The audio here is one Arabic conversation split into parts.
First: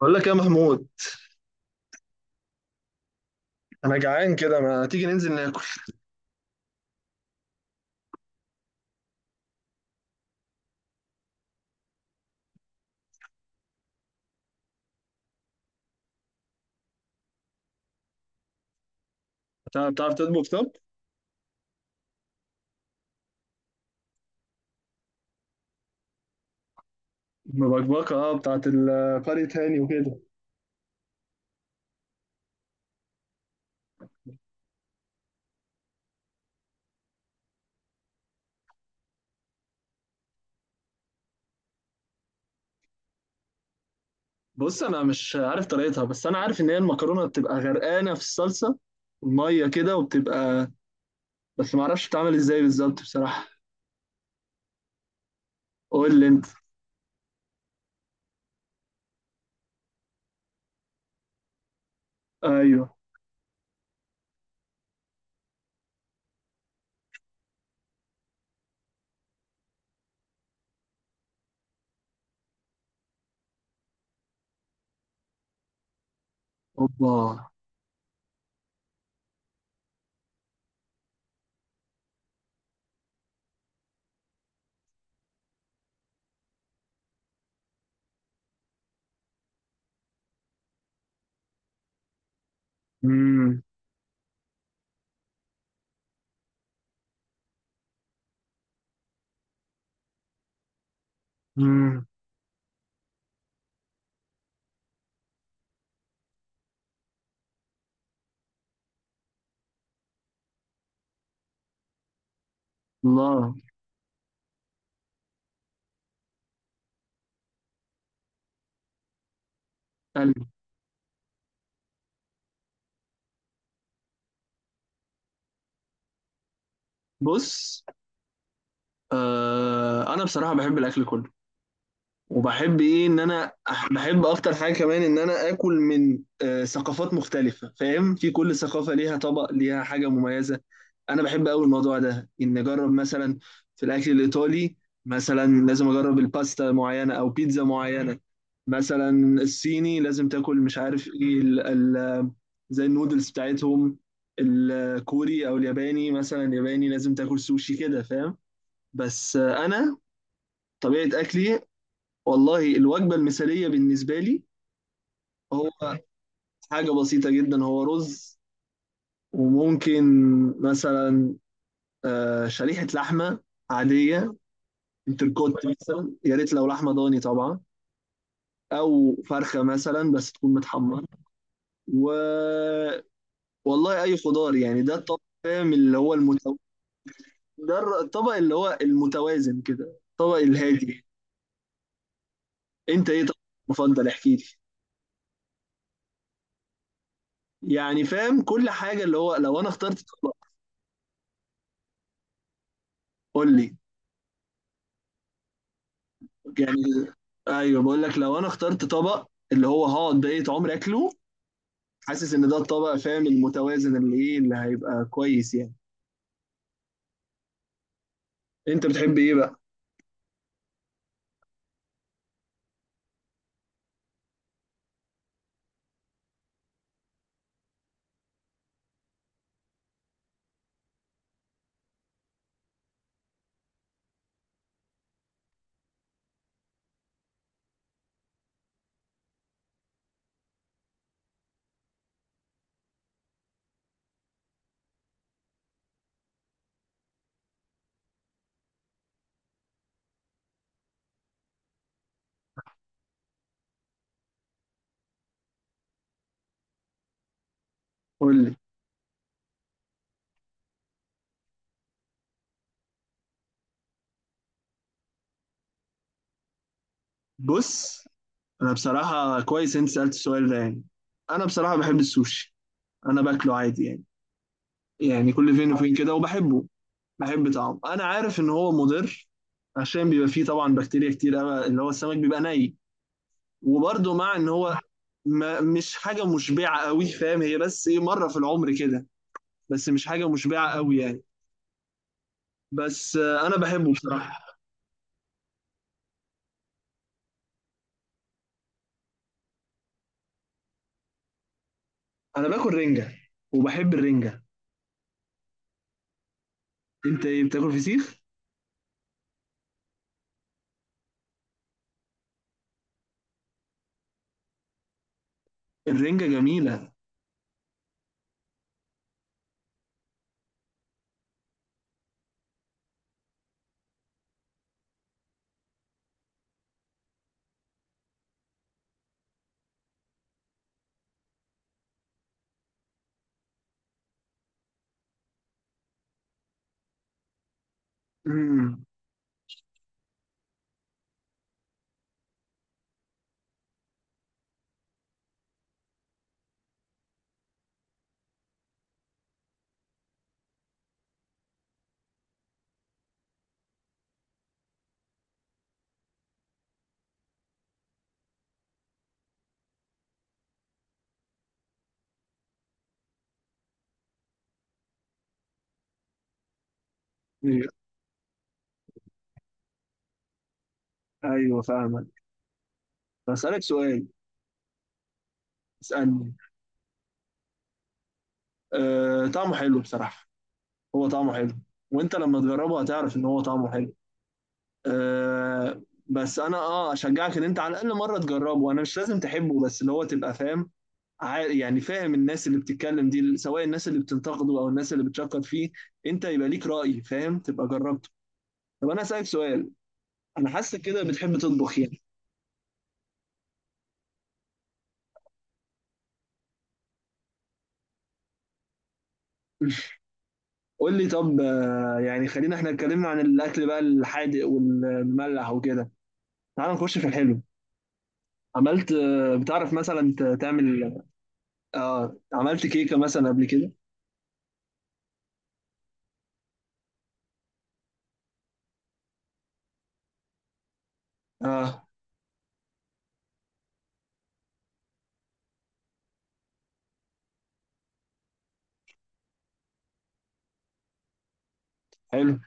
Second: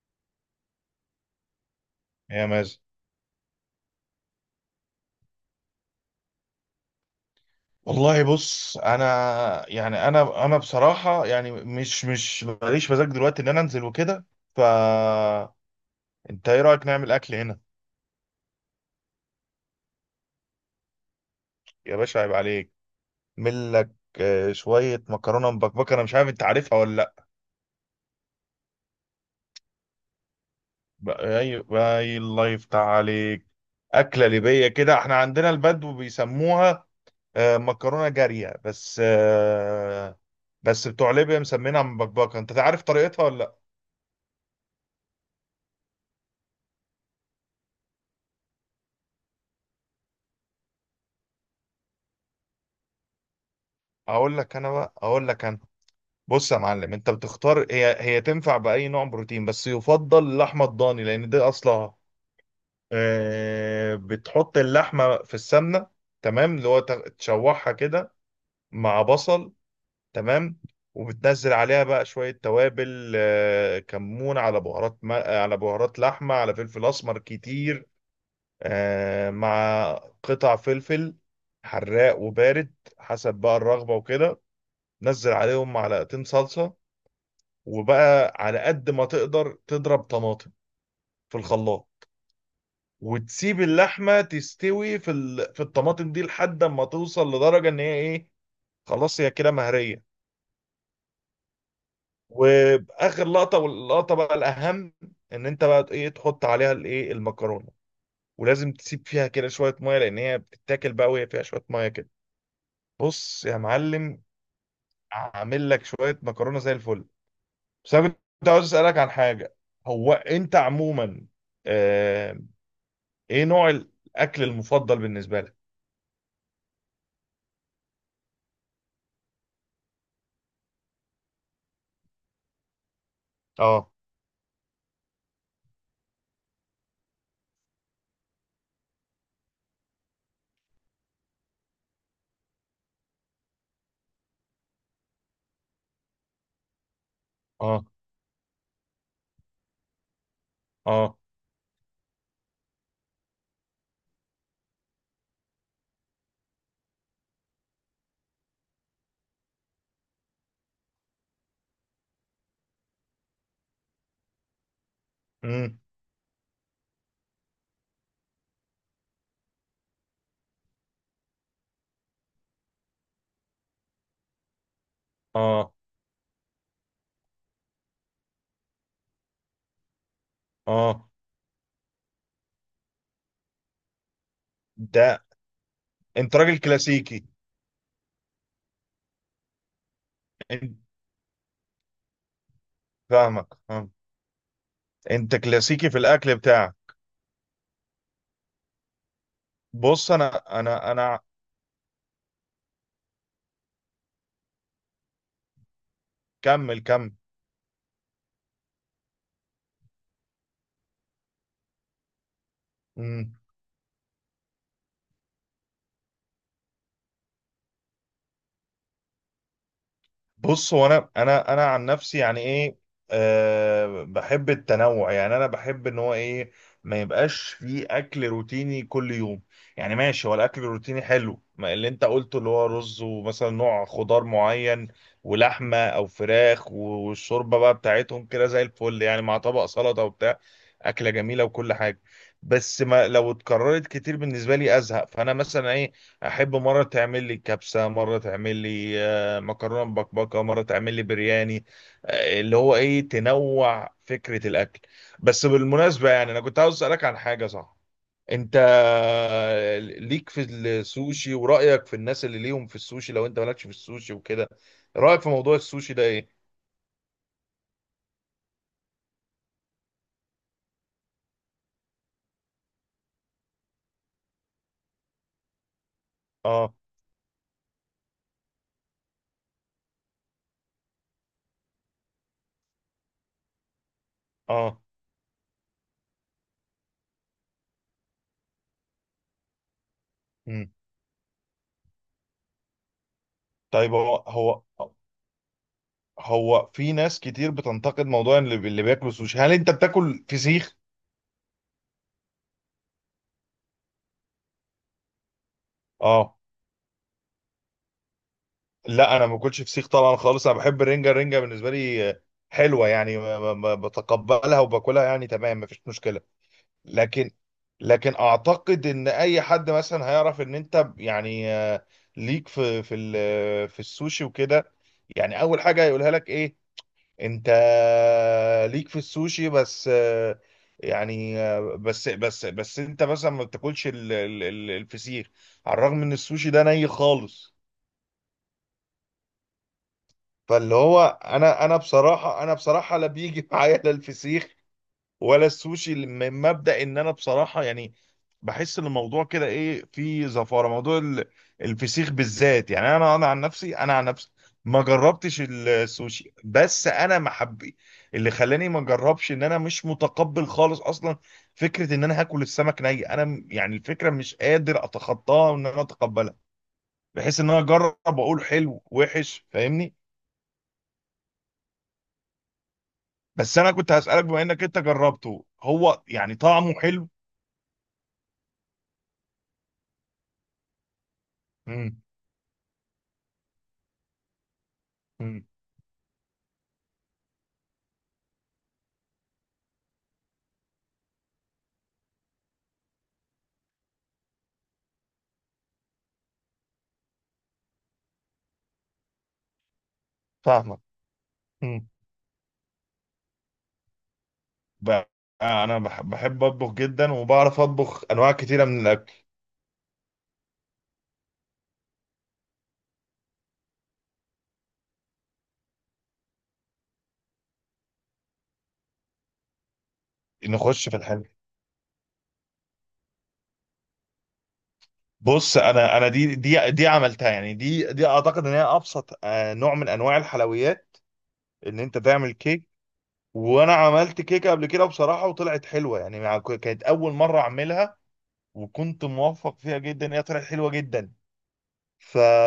بقول لك يا محمود، يا مازن. انا جعان كده، ما تيجي ننزل ناكل؟ والله بص انا، يعني انا بصراحه يعني مش ماليش مزاج دلوقتي ان انا انزل وكده. ف انت ايه رايك نعمل اكل هنا؟ بتعرف تطبخ؟ طب يا باشا عيب عليك! ملك. شويه مكرونه مبكبكه، انا مش عارف انت عارفها ولا لا. مبكبكه، اه، بتاعت قرية هاني وكده. اي. اي الله يفتح عليك. اكله ليبيه، كده احنا عندنا البدو بيسموها مكرونه جاريه، بس بس بتوع ليبيا مسمينها مبكبكه. انت عارف طريقتها ولا لا؟ بص انا مش عارف طريقتها، بس انا عارف ان هي المكرونه بتبقى غرقانه في الصلصه، الميه كده، وبتبقى، بس ما اعرفش بتتعمل ازاي بالظبط بصراحه. اقول لك انا، بقى اقول لك انا، قول لي انت. بص يا معلم، انت بتختار، هي تنفع باي نوع بروتين، بس يفضل اللحمه الضاني لان ده اصلها. ايوه. بتحط اللحمه في السمنه، تمام، اللي هو تشوحها كده، مع بصل، تمام، وبتنزل عليها بقى شويه توابل، كمون، على بهارات على بهارات لحمه، على فلفل اوبا. اسمر كتير، مع قطع فلفل حراق وبارد حسب بقى الرغبه وكده. نزل عليهم معلقتين صلصه، وبقى على قد ما تقدر تضرب طماطم في الخلاط، وتسيب امم. اللحمه تستوي في في الطماطم دي لحد ما توصل لدرجه ان هي ايه، خلاص هي كده مهريه. امم. واخر لقطه، واللقطه بقى الاهم، ان انت بقى ايه تحط عليها الايه المكرونه. ولازم تسيب فيها كده شويه ميه لان هي بتتاكل بقى وهي فيها شويه ميه كده. بص الله. يا معلم، اعمل لك شويه مكرونه زي الفل. بس انا كنت عاوز اسالك عن حاجه. هو قلبي. انت عموما آه، ايه نوع الاكل المفضل بالنسبه لك؟ بص، آه، انا بصراحه بحب الاكل كله، وبحب ايه، ان انا اه. بحب اكتر حاجه كمان ان انا اكل من ثقافات مختلفه، فاهم؟ في كل ثقافه ليها طبق، ليها حاجه مميزه. انا بحب قوي الموضوع ده، ان اجرب مثلا في الاكل الايطالي مثلا لازم اجرب الباستا معينه او بيتزا اه. معينه. مثلا الصيني لازم تاكل مش عارف اه. ايه ال زي النودلز بتاعتهم. الكوري او الياباني، مثلا الياباني لازم تاكل سوشي، كده، فاهم؟ بس انا طبيعه اكلي، والله الوجبة المثالية بالنسبة لي هو امم حاجة بسيطة جدا، هو رز، وممكن مثلا شريحة لحمة عادية، انتركوت اه. مثلا، يا ريت لو لحمة ضاني طبعا، أو فرخة مثلا بس تكون متحمرة، اه. و والله أي خضار، يعني ده الطبق ده فاهم اللي هو انت راجل كلاسيكي. ده الطبق اللي هو المتوازن كده، الطبق انت الهادي. أنت إيه طبق فاهمك فاهم. مفضل؟ احكي لي. انت كلاسيكي في الاكل بتاعك. يعني فاهم كل حاجة، اللي هو لو أنا اخترت بص طبق. انا. قول لي كمل. يعني. ايوه، بقول لك لو انا اخترت طبق اللي هو هقعد بقية عمري اكله، حاسس ان ده الطبق فاهم كمل. المتوازن اللي ايه اللي هيبقى كويس يعني. انت بتحب ايه بقى؟ بص، هو انا عن نفسي، يعني ايه، أه بحب التنوع، يعني انا بحب ان هو ايه، ما يبقاش في اكل روتيني كل يوم. يعني ماشي، هو الاكل الروتيني حلو، ما اللي انت قلته، اللي هو رز ومثلا نوع خضار معين ولحمه او فراخ والشوربه بقى بتاعتهم كده زي الفل يعني، مع طبق سلطه وبتاع، اكله جميله وكل حاجه. بس ما لو اتكررت كتير بالنسبه لي ازهق. فانا مثلا ايه، احب مره تعمل لي كبسه، مره تعمل لي مكرونه مبكبكه، مره تعمل لي برياني، اللي هو ايه، تنوع فكره الاكل. بس بالمناسبه، يعني انا كنت عاوز اسالك عن حاجه صح. قول لي. انت ليك في السوشي، ورايك في الناس اللي ليهم في السوشي، لو انت مالكش في السوشي وكده، رايك في موضوع السوشي ده ايه؟ بص انا بصراحة كويس انت سألت السؤال ده، يعني انا بصراحة بحب السوشي، انا باكله عادي يعني، يعني كل فين وفين كده وبحبه. اه. بحب طعمه، انا عارف ان هو مضر عشان بيبقى فيه طبعا بكتيريا كتير قوي، اللي هو السمك بيبقى ني، وبرده مع ان هو اه. ما مش حاجة مشبعة قوي، فاهم؟ هي بس ايه، مرة في العمر كده، بس مش حاجة مشبعة مم. قوي يعني. بس أنا بحبه طيب، هو بصراحة. هو هو في ناس كتير بتنتقد موضوع اللي بياكلوا سوشي. هل انت بتاكل فسيخ؟ أنا باكل رنجة وبحب الرنجة. اه. أنت إيه، بتاكل فسيخ؟ لا انا ما باكلش فسيخ طبعا خالص، انا بحب الرنجه، الرنجه بالنسبه لي حلوه يعني، بتقبلها وباكلها يعني، تمام، مفيش مشكله. الرنجة جميلة. لكن، لكن اعتقد ان اي حد مثلا هيعرف ان انت يعني ليك في في السوشي وكده، يعني اول حاجه هيقولها لك ايه، انت ليك في السوشي، بس يعني بس انت مثلا ما بتاكلش الفسيخ، على الرغم ان السوشي ده ني خالص. امم. فاللي هو انا بصراحه، انا بصراحه لا بيجي معايا لا الفسيخ ولا السوشي، من مبدا ان انا بصراحه يعني بحس ان الموضوع كده ايه، فيه زفاره، موضوع الفسيخ بالذات. يعني انا عن نفسي، انا عن نفسي ما جربتش السوشي، بس انا محبي اللي خلاني ما اجربش ان انا مش متقبل خالص اصلا فكره ان انا هاكل السمك ني. انا يعني الفكره مش قادر اتخطاها وان انا اتقبلها بحيث ان انا اجرب واقول حلو وحش، فاهمني. أيوه فاهمك. بس بسألك انا كنت سؤال. هسألك، بما انك انت جربته، هو اسألني. يعني طعمه حلو؟ أه، طعمه حلو بصراحة، هو طعمه حلو. امم. وأنت لما تجربه هتعرف إن هو طعمه حلو. امم. أه. بس أنا أه أشجعك إن أنت على الأقل مرة تجربه، أنا مش لازم تحبه، بس اللي هو تبقى فاهم يعني فاهم الناس اللي بتتكلم دي، سواء الناس اللي بتنتقده او الناس اللي بتشكر فيه، انت يبقى ليك رأي فاهم، تبقى جربته. طب انا اسالك سؤال، انا حاسس فاهمك. كده بتحب تطبخ امم. يعني. بقى، انا بحب اطبخ جدا وبعرف اطبخ انواع كتيره من الاكل. قول لي طب، يعني خلينا، احنا اتكلمنا عن الاكل بقى الحادق والمملح وكده، تعال نخش في الحلو. عملت بتعرف مثلا نخش تعمل، في الحلو. اه، عملت كيكة مثلا قبل كده؟ بص، انا انا دي عملتها يعني، دي اعتقد ان هي ابسط نوع من انواع الحلويات، ان اه. انت تعمل كيك. وانا عملت كيكه قبل كده بصراحه وطلعت حلوه يعني، كانت اول مره اعملها وكنت موفق فيها جدا، هي طلعت حلوه جدا. ف... حلو.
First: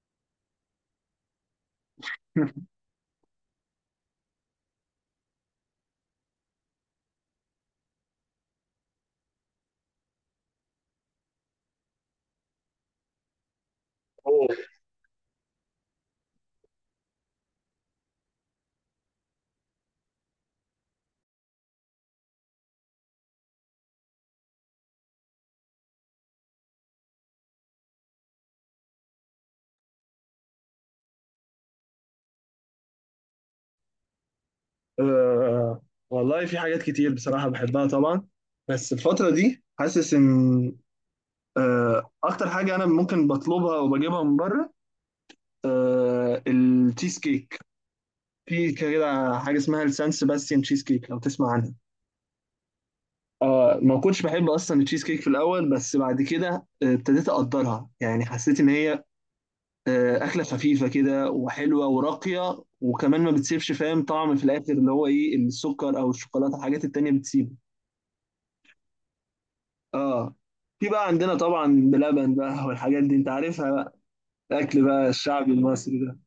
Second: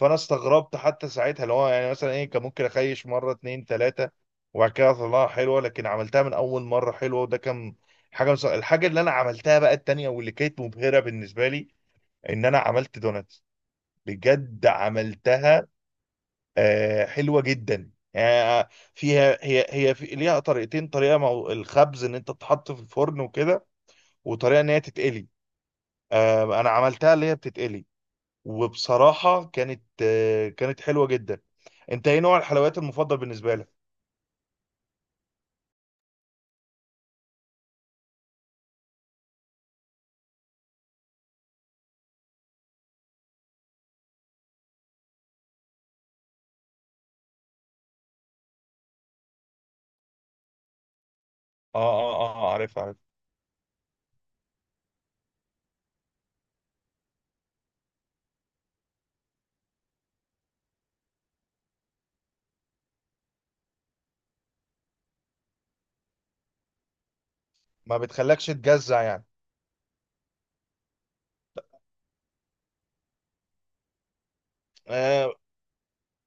فانا استغربت حتى ساعتها، اللي هو يعني مثلا ايه، كان ممكن اخيش مره اتنين تلاته وبعد كده اطلعها حلوه، لكن عملتها من اول مره حلوه. وده كان حاجه الحاجه اللي انا عملتها بقى التانيه واللي كانت مبهره بالنسبه لي، ان انا عملت دوناتس، أوه. بجد عملتها. آه حلوه جدا يعني، فيها، هي في ليها طريقتين، طريقه الخبز ان انت تتحط في الفرن وكده، وطريقه ان هي تتقلي. آه انا عملتها اللي هي بتتقلي، وبصراحه كانت آه كانت حلوه جدا. انت ايه نوع الحلويات المفضل بالنسبه لك؟ آه والله في حاجات كتير بصراحة بحبها طبعا، بس الفترة دي حاسس إن اكتر حاجه انا ممكن بطلبها وبجيبها من بره التشيز كيك. في كده حاجه اسمها السان سيباستيان تشيز كيك، لو تسمع عنها. اه. اه. اه عارف عارف. اه. ما كنتش بحب اصلا التشيز كيك في الاول، بس بعد كده ابتديت اقدرها، يعني حسيت ان هي اكله خفيفه كده وحلوه وراقيه، وكمان ما بتسيبش فاهم طعم في الاخر، اللي هو ايه السكر او الشوكولاته، الحاجات التانيه بتسيبه. ما بتخلكش تجزع يعني. اه. في بقى عندنا طبعا بلبن بقى والحاجات دي، انت عارفها بقى، الاكل بقى آه. الشعبي المصري ده.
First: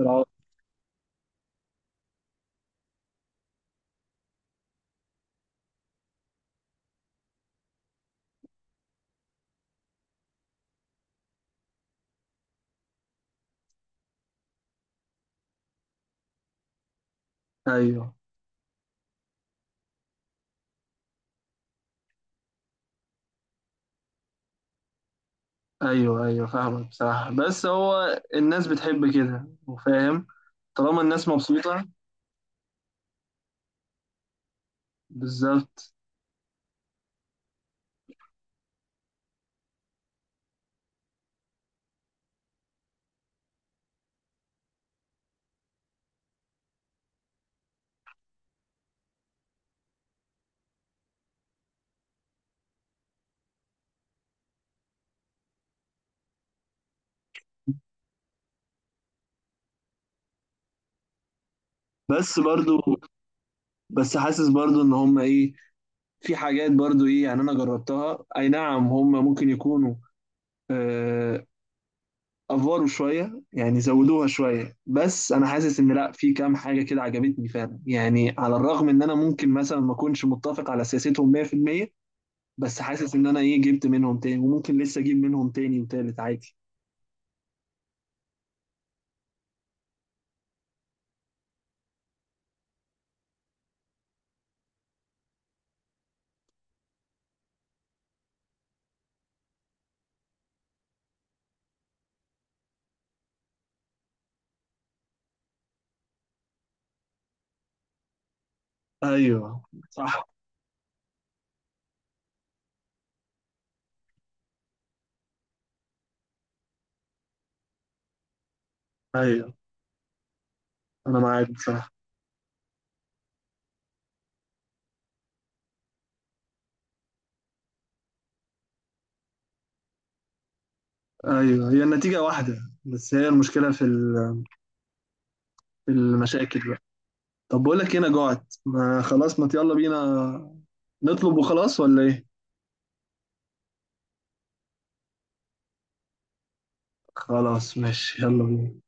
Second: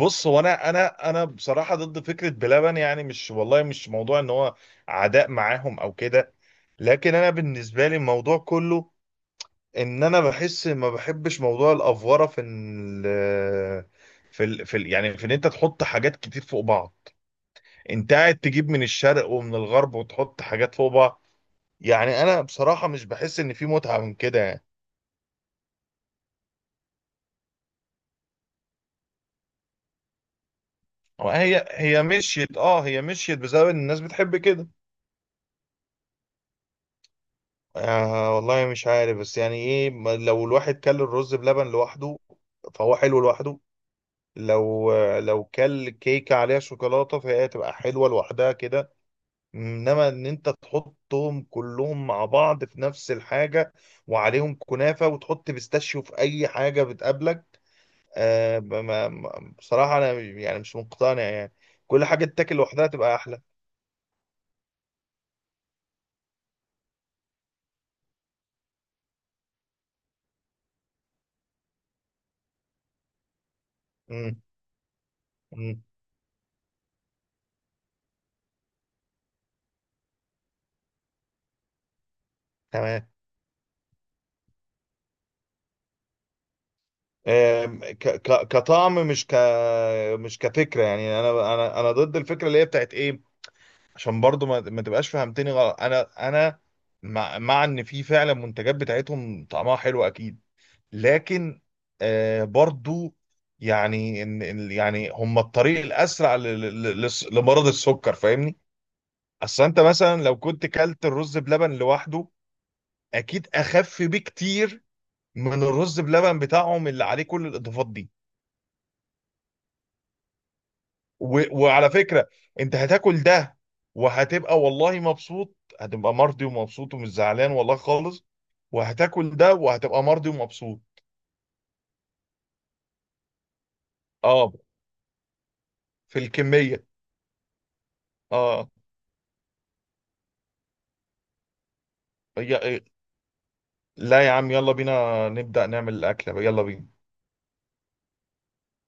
العو- هو انا بصراحه ضد فكره بلبن. يعني مش والله مش موضوع ان هو عداء معاهم او كده، لكن انا بالنسبه لي الموضوع كله ان انا بحس ما بحبش موضوع الافوره في ال يعني في ان انت تحط حاجات كتير فوق بعض. انت ايوه قاعد تجيب من الشرق ومن الغرب وتحط حاجات فوق بعض، يعني انا بصراحه مش بحس ان في متعه من كده يعني. ايوه فاهمك بصراحة، بس هو الناس بتحب كده وفاهم، طالما الناس هي مبسوطة. هي مشيت، اه هي مشيت بسبب ان الناس بتحب كده. بالظبط. آه والله مش عارف، بس يعني ايه، لو الواحد كل الرز بلبن لوحده فهو حلو لوحده. لو، لو كل كيكة عليها شوكولاتة فهي تبقى حلوة لوحدها كده، انما ان انت تحطهم كلهم مع بعض في نفس الحاجة وعليهم كنافة وتحط بيستاشيو في اي حاجة بتقابلك، بصراحة انا يعني مش مقتنع يعني، كل حاجة بس تتاكل برضو، لوحدها تبقى احلى. بس حاسس برضو ان هم ايه، في حاجات برضو ايه، يعني انا جربتها، اي نعم هم ممكن يكونوا آه افوروا شوية، يعني زودوها امم. شوية، بس انا حاسس إمم. ان لا، في كام حاجة كده عجبتني فعلا، يعني على الرغم ان انا ممكن مثلا ما اكونش متفق على سياستهم 100%، بس تمام. حاسس ان انا ايه جبت منهم تاني وممكن لسه اجيب منهم تاني وتالت عادي. آم، كطعم، مش كفكره. يعني انا ضد الفكره اللي هي بتاعت ايه، عشان برضو ما تبقاش فهمتني غلط. انا مع ان في فعلا منتجات بتاعتهم طعمها حلو اكيد، لكن آه برضو يعني يعني هم الطريق الاسرع لمرض السكر، فاهمني. ايوه. اصل انت مثلا صح. لو كنت كلت الرز بلبن لوحده اكيد اخف بكتير من الرز بلبن بتاعهم اللي عليه كل الاضافات دي. ايوه انا معاك بصراحه. وعلى فكرة، انت هتاكل ده وهتبقى والله مبسوط، هتبقى مرضي ومبسوط ومش زعلان والله خالص. وهتاكل ده وهتبقى مرضي ومبسوط. ايوه هي النتيجه واحده، بس هي المشكله في اه. في في المشاكل بقى. الكمية. طب بقول لك إيه، انا جوعت اه. ما خلاص، ما يلا بينا نطلب وخلاص، ولا ايه؟ يا... لا يا عم، يلا بينا نبدأ نعمل الأكلة، يلا بينا. خلاص ماشي، يلا بينا.